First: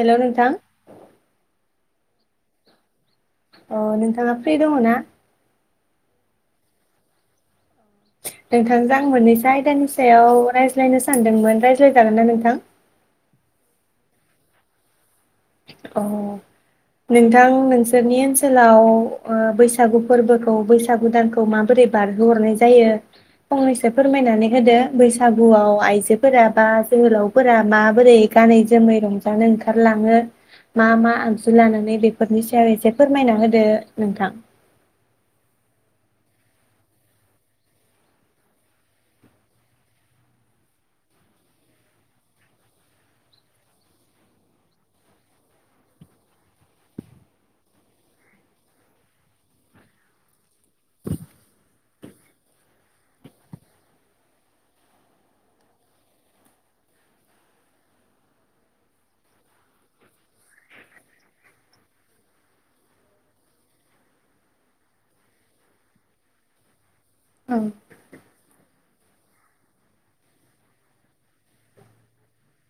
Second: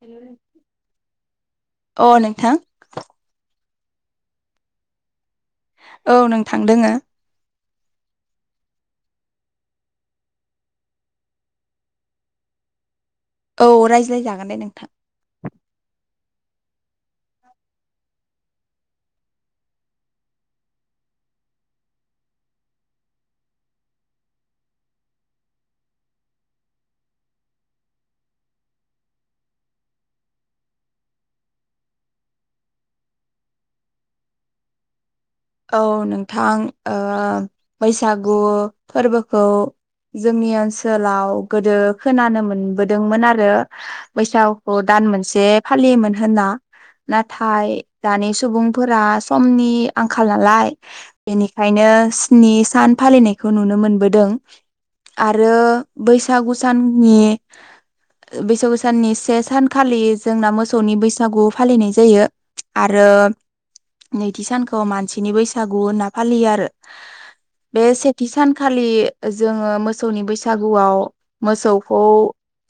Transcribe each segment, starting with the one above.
हेल' नोंथां। अ नोंथां। अ नोंथाङा फ्रि दङ ना? औ नोंथां दोङो। नोंथांजों आं मोननैसो आयदानि सायाव रायज्लायनो सानदोंमोन रायज्लायजागोन ना नोंथांं। औ रायज्लायजागोन दे नोंथां। अ नोंथां नोंसोरनि ओनसोलाव ओ बैसागु फोरबोखौ बैसागु दानखौ माबोरै बारहोहरनाय जायो फंनैसो फोरमायनानै होदो बैसागुआव आइजोफोरा बा जोहोलावफोरा माबोरै गानै जोमै रंजानो ओंखारलाङो। मा मा आगजु लानानै बेफोरनि सायाव एसे फोरमायना होदो नोंथां। औ नोंथां ओ बैसागु फोरबोखौ जोंनि ओनसोलाव गोदो खोनानो मोनबोदोंमोन आरो बैसागुखौ दान मोनसे फालियोमोन होनना नाथाय दानि सुबुंफोरा समनि आं आंखाल नालाय बेनिखायनो स्नि सान फालिनायखौ नुनोमोनबोदों आरो बैसागु साननि बैसागु साननि से सानखालि जोंना मोसौनि बैसागु फालिनाय जायो आरो नैथि सानखा [unintelligible] मानसिन बैसागु होनना फालियो आरो औ बे सेथि सान खालि जोङो मोसौनि बैसागुआव मोसौखौ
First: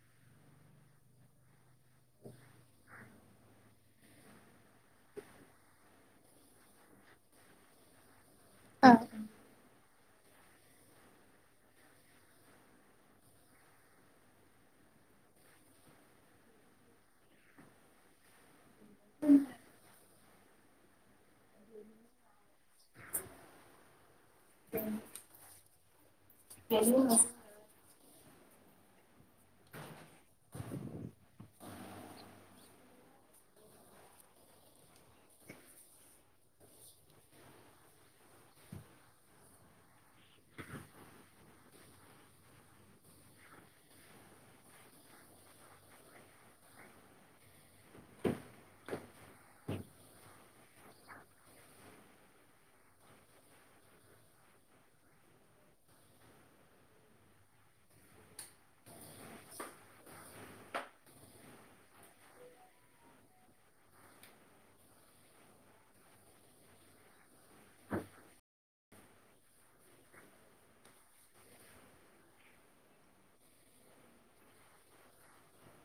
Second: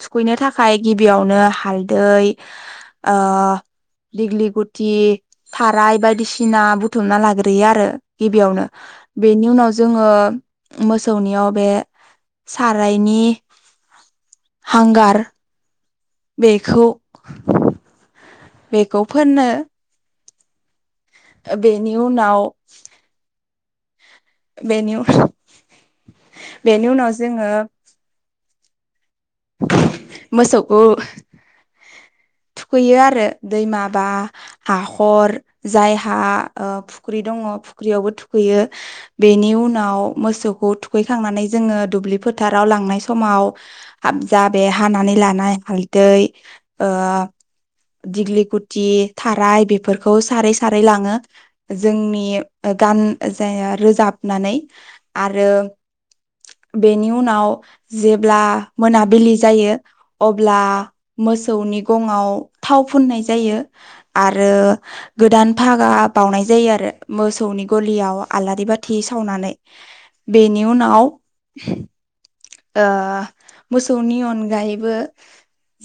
थुखैनो थाखाय गिबियावनो हालदै ओ दिगिलि गुथि थाराय बायदिसिना। बुथुमना लाग्रोयो आरो गिबियावनो बेनि उनाव जोङो मोसौनियाव बे सारायनि हांगार। बेखौ बेखौ फोननो बेनि उनाव [inaudible] बेनि बेनि उनाव जोङो मोसौखौ थुखैयो आरो दैमा बा हाखर जायहा ओ फुख्रि दङ फुख्रियावबो थुखैयो बेनि उनाव मोसौखौ थुखैखांनानै जोङो दुब्लि फोथाराव लांनाय समाव। हाबजा बे हानानै लानाय हालदै ओ दिगिलि गुथि थाराय बेफोरखौ सारै सारै लाङो जोंनि गान जाया रोजाबनानै आरो बेनि उनाव जेब्ला मोनाबिलि जायो अब्ला मोसौनि गङाव थाव फुननाय जायो आरो गोदान फागा बावनाय जायो आरो मोसौनि गलियाव आलारि बाथि सावनानै बेनि उनाव ओ मोसौनि अनगायैबो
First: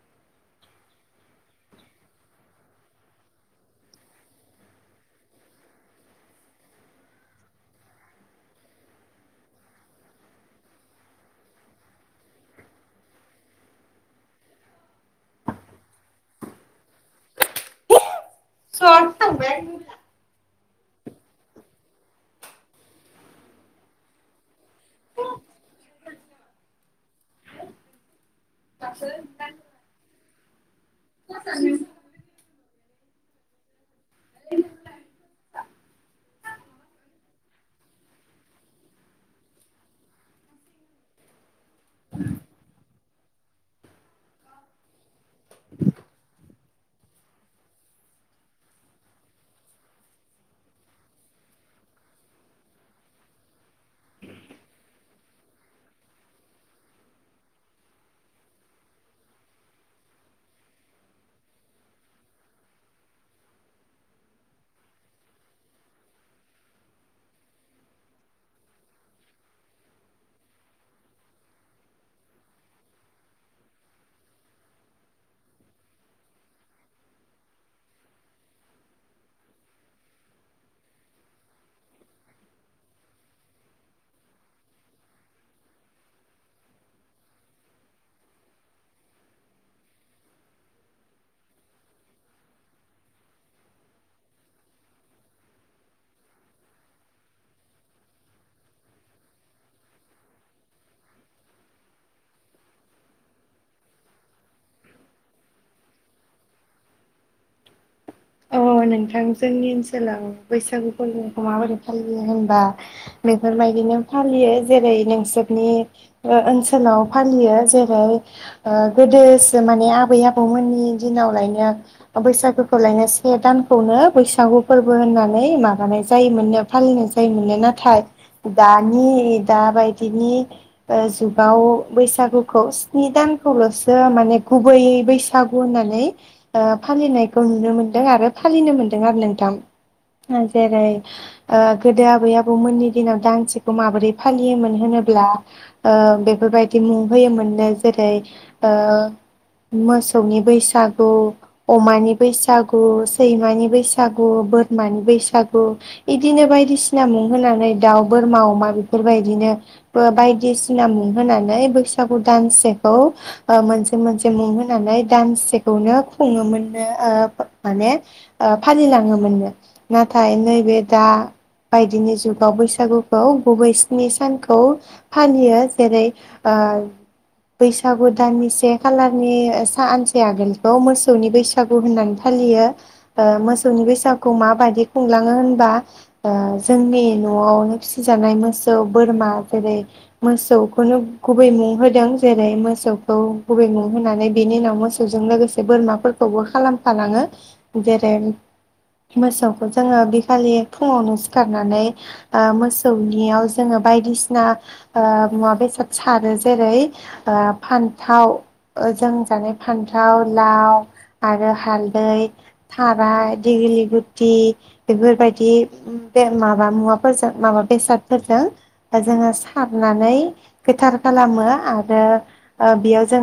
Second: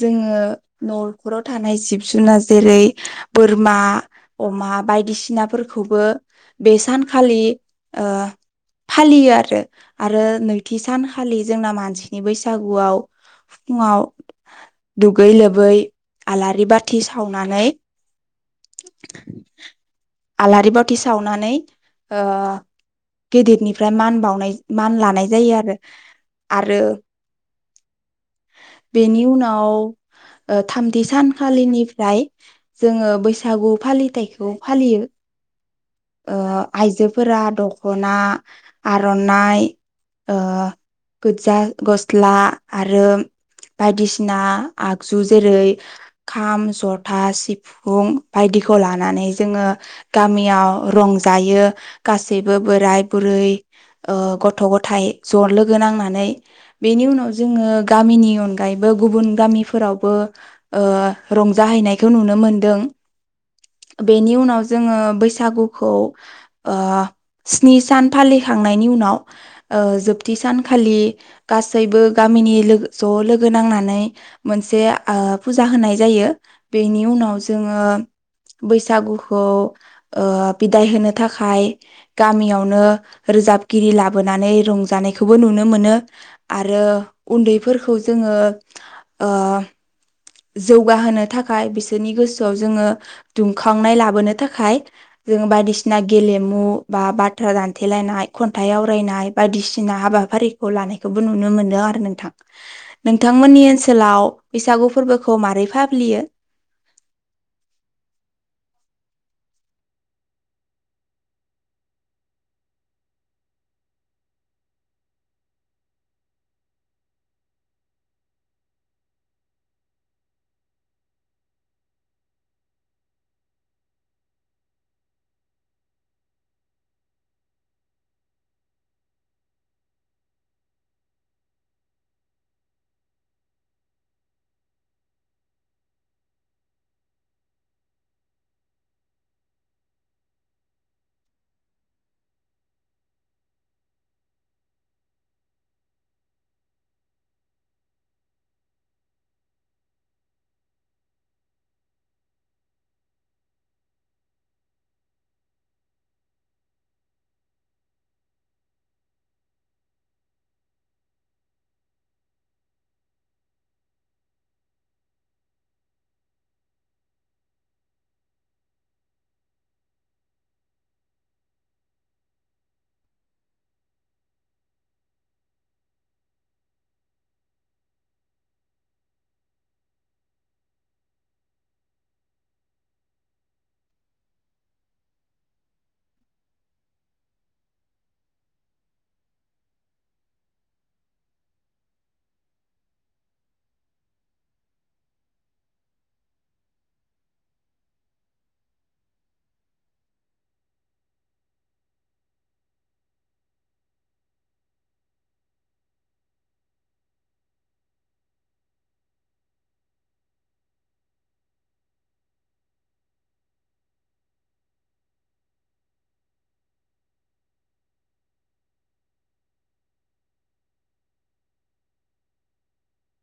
जोङो न'खराव थानाय जिब जुनार जेरै बोरमा अमा बायदिसिनाफोरखौबो बे सानखालि ओ फालियो आरो आरो नैथि सान खालि जोंना मानसिनि बैसागुआव फुङाव दुगै लोबै आलारि बाथि सावनानै [unintelligible] आलारि बाथि सावनानै ओ गेदिरनिफ्राय मान बावनाय मान लानाय जायो आरो आरो बेनि उनाव थामथि सानखालिनिफ्राय जोङो बैसागु फालिथायखौ फालियो ओ आइजोफोरा दख'ना आर'नाइ ओ गोजा गसला आरो बायदिसिना आगजु जेरै खाम जथा सिफुं बायदिखौ लानानै जोङो गामियाव रंजायो गासैबो बोराय बुरै ओ गथ' गथाय ज' लोगो। गोनांनानै बेनि उनाव जोङो गामिनि अनगायैबो गुबुन गामिफोरावबो ओ रंजाहैनायखौ नुनो मोनदों बेनि उनाव जोङो बैसागुखौ ओ स्नि सान फालिखांनायनि उनाव ओ जोब बि सानखालि गासैबो गामिनि लोगो ज' लोगो नांनानै मोनसे ओ फुजा होनाय जायो बेनि उनाव जोङो बैसागुखौ ओ बिदाय ओ होनो थाखाय गामियावनो रोजाबगिरि लाबोनानै रंजानाय। बेखौबो नुनो मोनो आरो उनदैफोरखौ जोङो ओ जौगाहोनो थाखाय बिसोरनि गोसोआव जोङो दुंखांनाय लाबोनो थाखाय जों बायदिसिना गेलेमु बा बाथ्रा दानथेलायनाय खनथाइ आवरायनाय बायदिसिना हाबाफारिखौ लानायखौबो नुनो मोनो आरो नोंथां नोंथांमोननि ओनसोलाव बैसागु। फोरबोखौ माबोरै फालियो। अ नोंथां जोंनि ओनसोलाव बैसागु फोरबोखौ माबोरै फालियो होनबा बेफोरबायदिनो फालियो जेरै नोंसोरनि ओनसोलाव फालियो जेरै गोदोसो माने आबै आबौमोननि दिनावलायनो बैसागुखौलायनो। से दानखौनो बैसागु फोरबो होननानै माबानाय जायोमोनो फालिनाय जायोमोनो नाथाय दानि दा बायदिनि जुगाव बैसागुखौ स्नि दानखौल'सो माने गुबैयै बैसागु होननानै फालिनायखौ नुनो मोनो। दे आरो फालिनो मोनदों आरो नोंथां जेरै ओ गोदो गोदो आबै आबौ मोननि दिनाव दांसेखौ माबोरै फालियोमोन होनोब्ला ओ बेफोरबादि मुं होयोमोननो जेरै ओ मोसौनि बैसागु अमानि बैसागु गु सैमानि बैसागु बोरमानि बैसागु बिदिनो बायदिसिना मुं होनानै दाउ बोरमा अमा बेफोरबायदिनो बायदिसिना मुं होनानै बैसागु दानसेखौ ओ मोनसे मोनसे मुं होनानै दानसेखौनो खुङोमोन नो ओ माने ओ फालिलाङोमोननो नाथाय नैबे दा बायदिनि जुगाव बैसागुखौ गुबै स्नि सानखौ फालियो जेरै ओ। बैसागु दानसे खालारनि सानसे आगोलखौ मोसौनि बैसागु होननानै फालियो मोसौनि बैसागु माबादि खुंलाङो होनबा जोंनि न'आवनो फिसिजानाय मोसौ बोरमा जेरै मोसौखौनो गुबै मुं होदों जेरै मोसौखौ गुबै मुं होनानै बेनि उनाव मोसौजों लोगोसे बोरमाफोरखौबो खालामो। [unintelligible] जेरै मोसौखौ जोङो बिखालि फुङावनो सिखारनानै ओ मोसौनियाव जोङो बायदिसिना मुवा बेसाद सारो जेरै ओ फानथाव जों जानाय फान्थाव लाउ आरो हालदै थाराइ दिगिलि गुथि बेफोरबायदि बे माबा मुवाफोरजों माबा बेसादफोरजों जोङो सारनानै गोथार खालामो आरो ओ बेयाव जों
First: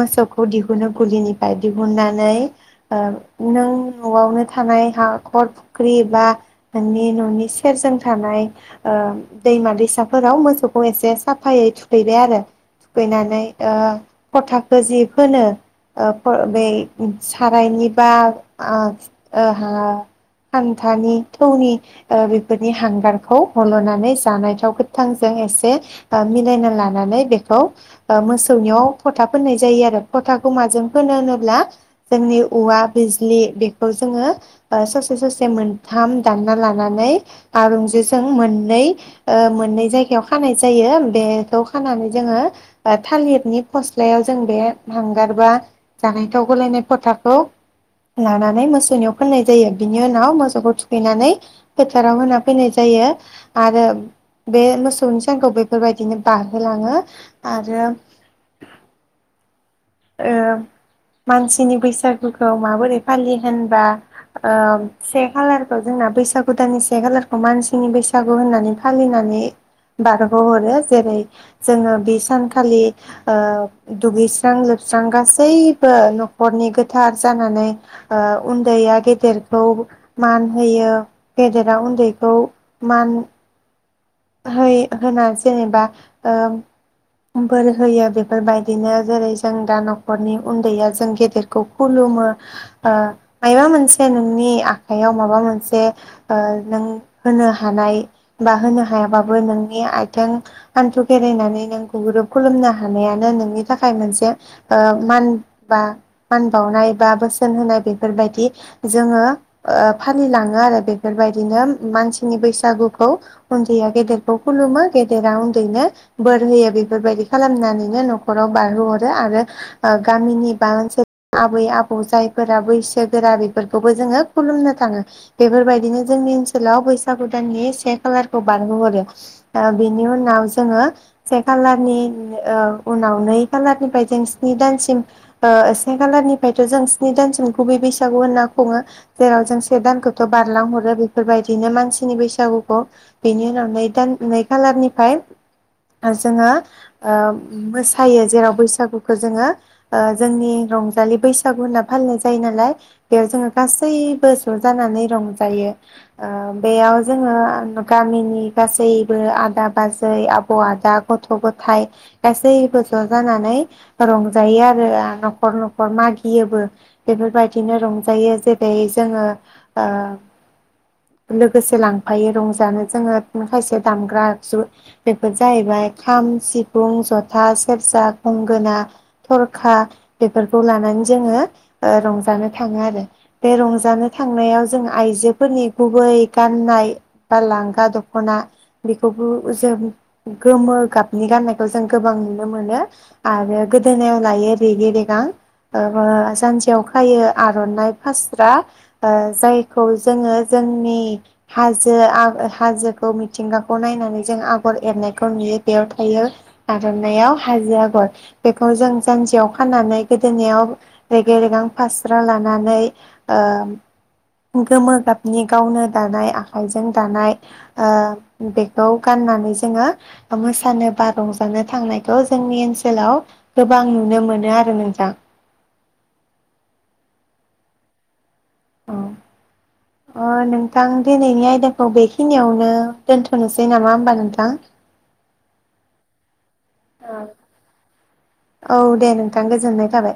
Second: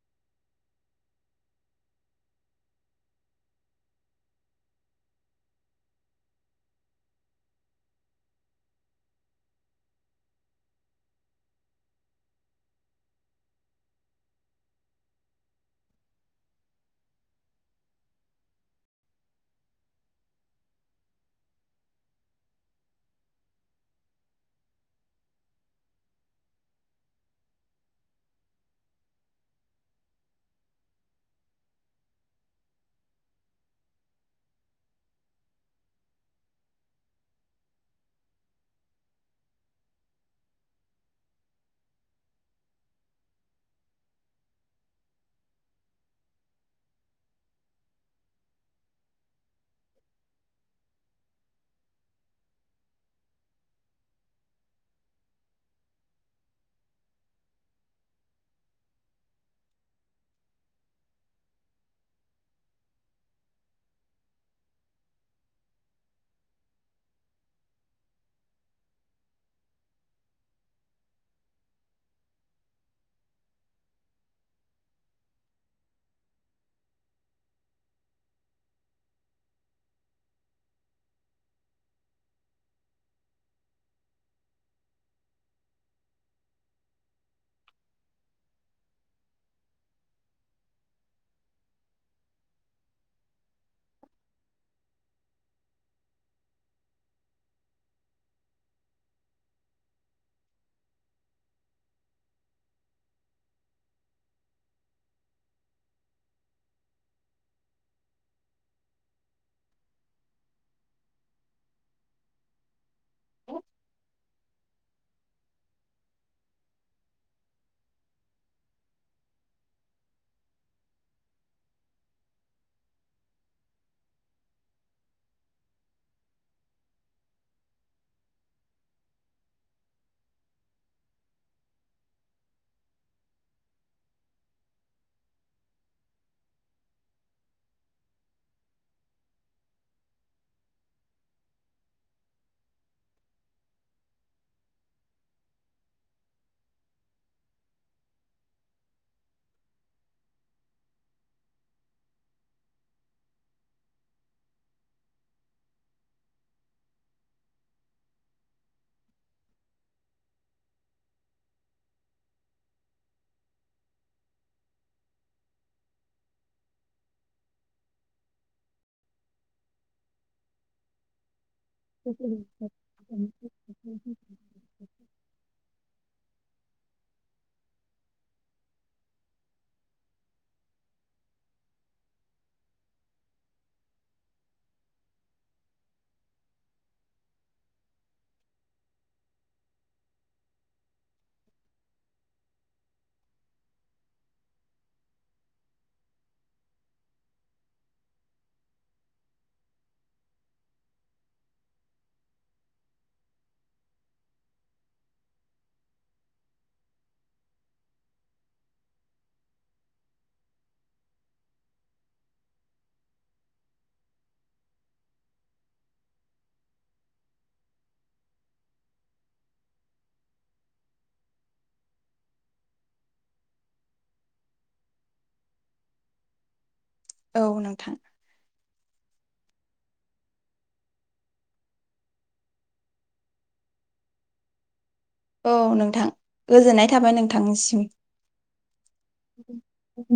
मोसौखौ दिहुनो गलिनिफ्राय। दिहुननानै ओ नों न'आवनो थानाय हाखर फुख्रि बा नोंनि न'नि सेरजों थानाय ओ दैमा दैसाफोराव मोसौखौ एसे साफायै थुखैबाय आरो थुखैनानै ओ फोथाखो जि बोनो ओ। बे सारायनि बा ओ खान्थानि थौनि बेफोरनि हांगारखौ हल'नानै जानाय थाव गोथांजों एसे मिलायना लानानै बेखौ मोसौनियाव फ'था फोननाय जायो आरो फथाखौ माजों होनो होनोब्ला जोंनि औवा बिजलि बेखौ जोङो ससे ससे मोनथाम दानना लानानै आरुंजिजों मोननै ओ मोननै जायगायाव खानाय जायो बेखौ खानानै जोङो थालिरनि फसलायाव जों बे हांगारबा जानायथाव गोलायनाय फ'थाखौ लानानै मोसौनियाव फाननाय जायो बिनि उनाव मोसौखौ थुखैनानै फोथाराव होना फैनाय जायो आरो बे मोसौनि सानखौ बेफोरबायदिनो बारहोलाङो आरो‌। ओ मानसिनि बैसागुखौ माबोरै फालियो होनबा से खालारखौ जोंना बैसागु दाननि से खालारखौ मानसिनि बैसागु होननानै फालिनानै बारगहरो जेरै जोङो बे सानखालि ओ दुगैस्रां लोबस्रां जों गासैबो न'खरनि गोथार जानानै ओ उनदैया गेदेरखौ मान होयो गेदेरा उन्दैखौ मान होना जेनेबा बोर होयो बेफोरबायदिनो जेरै जों दा न'खरनि उनदैया जों गेदेरखौ खुलुमो ओ माबा मोनसे नोंनि आखाइयाव माबा मोनसे ओ नों होनो हानाय बा होनो। हायाबाबो नोंनि आथिं हान्थु खेरायनानै नों गुगुरुब खुलुमनो हानायानो नोंनि थाखाय मोनसे ओ मान बा मान बावनाय बा बोसोन होनाय बेफोरबायदि जोङो फालिलाङो आरो बेफोरबायदिनो मानसिनि बैसागुखौ। उन्दैया गेदेरखौ खुलुमो गेदेरा उन्दैनो बोर होयो बेफोरबायदि खालामनानैनो न'खराव बारहोहरो आरो गामिनि बा ओनसोलनि आबै आबौ जायफोरा बैसोगोरा बेफोरखौबो जोङो खुलुमनो थाङो बेफोरबायदिनो जोंनि ओनसोलाव बैसागु दाननि से खालार। खौ बारहोहरो ओ बेनि उनाव जोङो से खालारनि ओ उनाव नै खालारनिफ्राय जों स्नि दानसिम से खालारनिफ्रायथ' जों स्नि दानसिम गुबै बैसागु होनना खुङो जेराव जों से दानखौथ' बारलांहरो बेफोरबायदिनो मानसिनि बैसागुखौ। बेनि उनाव नै दान नै खालारनिफ्राय जोङो मोसायो जेराव बैसागुखौ जोङो जोंनि रंजालि बैसागु होनना फालिनाय जायो नालाय बेयाव जोङो गासैबो ज' जानानै रंजायो बेयाव जोङो गामिनि गासैबो आदा बाजै आबौ आदा गथ' गथायाइ गासैबो ज' जानानै रंजायो आरो न'खर न'खर मागियोबो बेफोरबायदिनो रंजायो जेरै जोङो गोसो लांफायो रंज दानो जोङो खायसे दामग्रा जु बेफोर जाहैबाय खाम सिफुं जथा सेरजा गंगोना थरखा बेफोरखौ लानानै जोङो रंजानो थाङो आरो बे रंजानो थांनायाव जों आइजोफोरनि गुबै गाननाय बा लांगा दख'ना बेखौबो जों गोमो गाबनि गाननायखौ जों गोबां नुनो मोनो आरो गोदोनायाव लायो रेगे रेगां सानसेयाव खायो आर'नाइ फास्रा जायखौ जोङो जोंनि हाजो ज हाजोखौ मिथिंगाखौ नायनानै जों आगर एरनायखौ नुयो बेयाव थायो आर'नायइाव हाजो आगर बेखौ जों जानजियाव फानानै गोदोनायाव रेगे रेगां फास्रा लानानै गोमो गाबनि गावनो दानाय आइजों दानाय बेखौ गाननानै जोङो मोसानो बा रंजानो थांनायखौ जोंनि ओनसोलाव गोबां नुनो मोनो आरो नोंथां औ नोंथां। औ नोंथां दिनैनि आयदाखौ बेखिनियावनो दोनथ'नोसै नामा होमबा नोंथां औ नोंथां गोजोननाय थाबाय नोंथांनिसिम। औ दे नोंथां गोजोननाय थाबाय।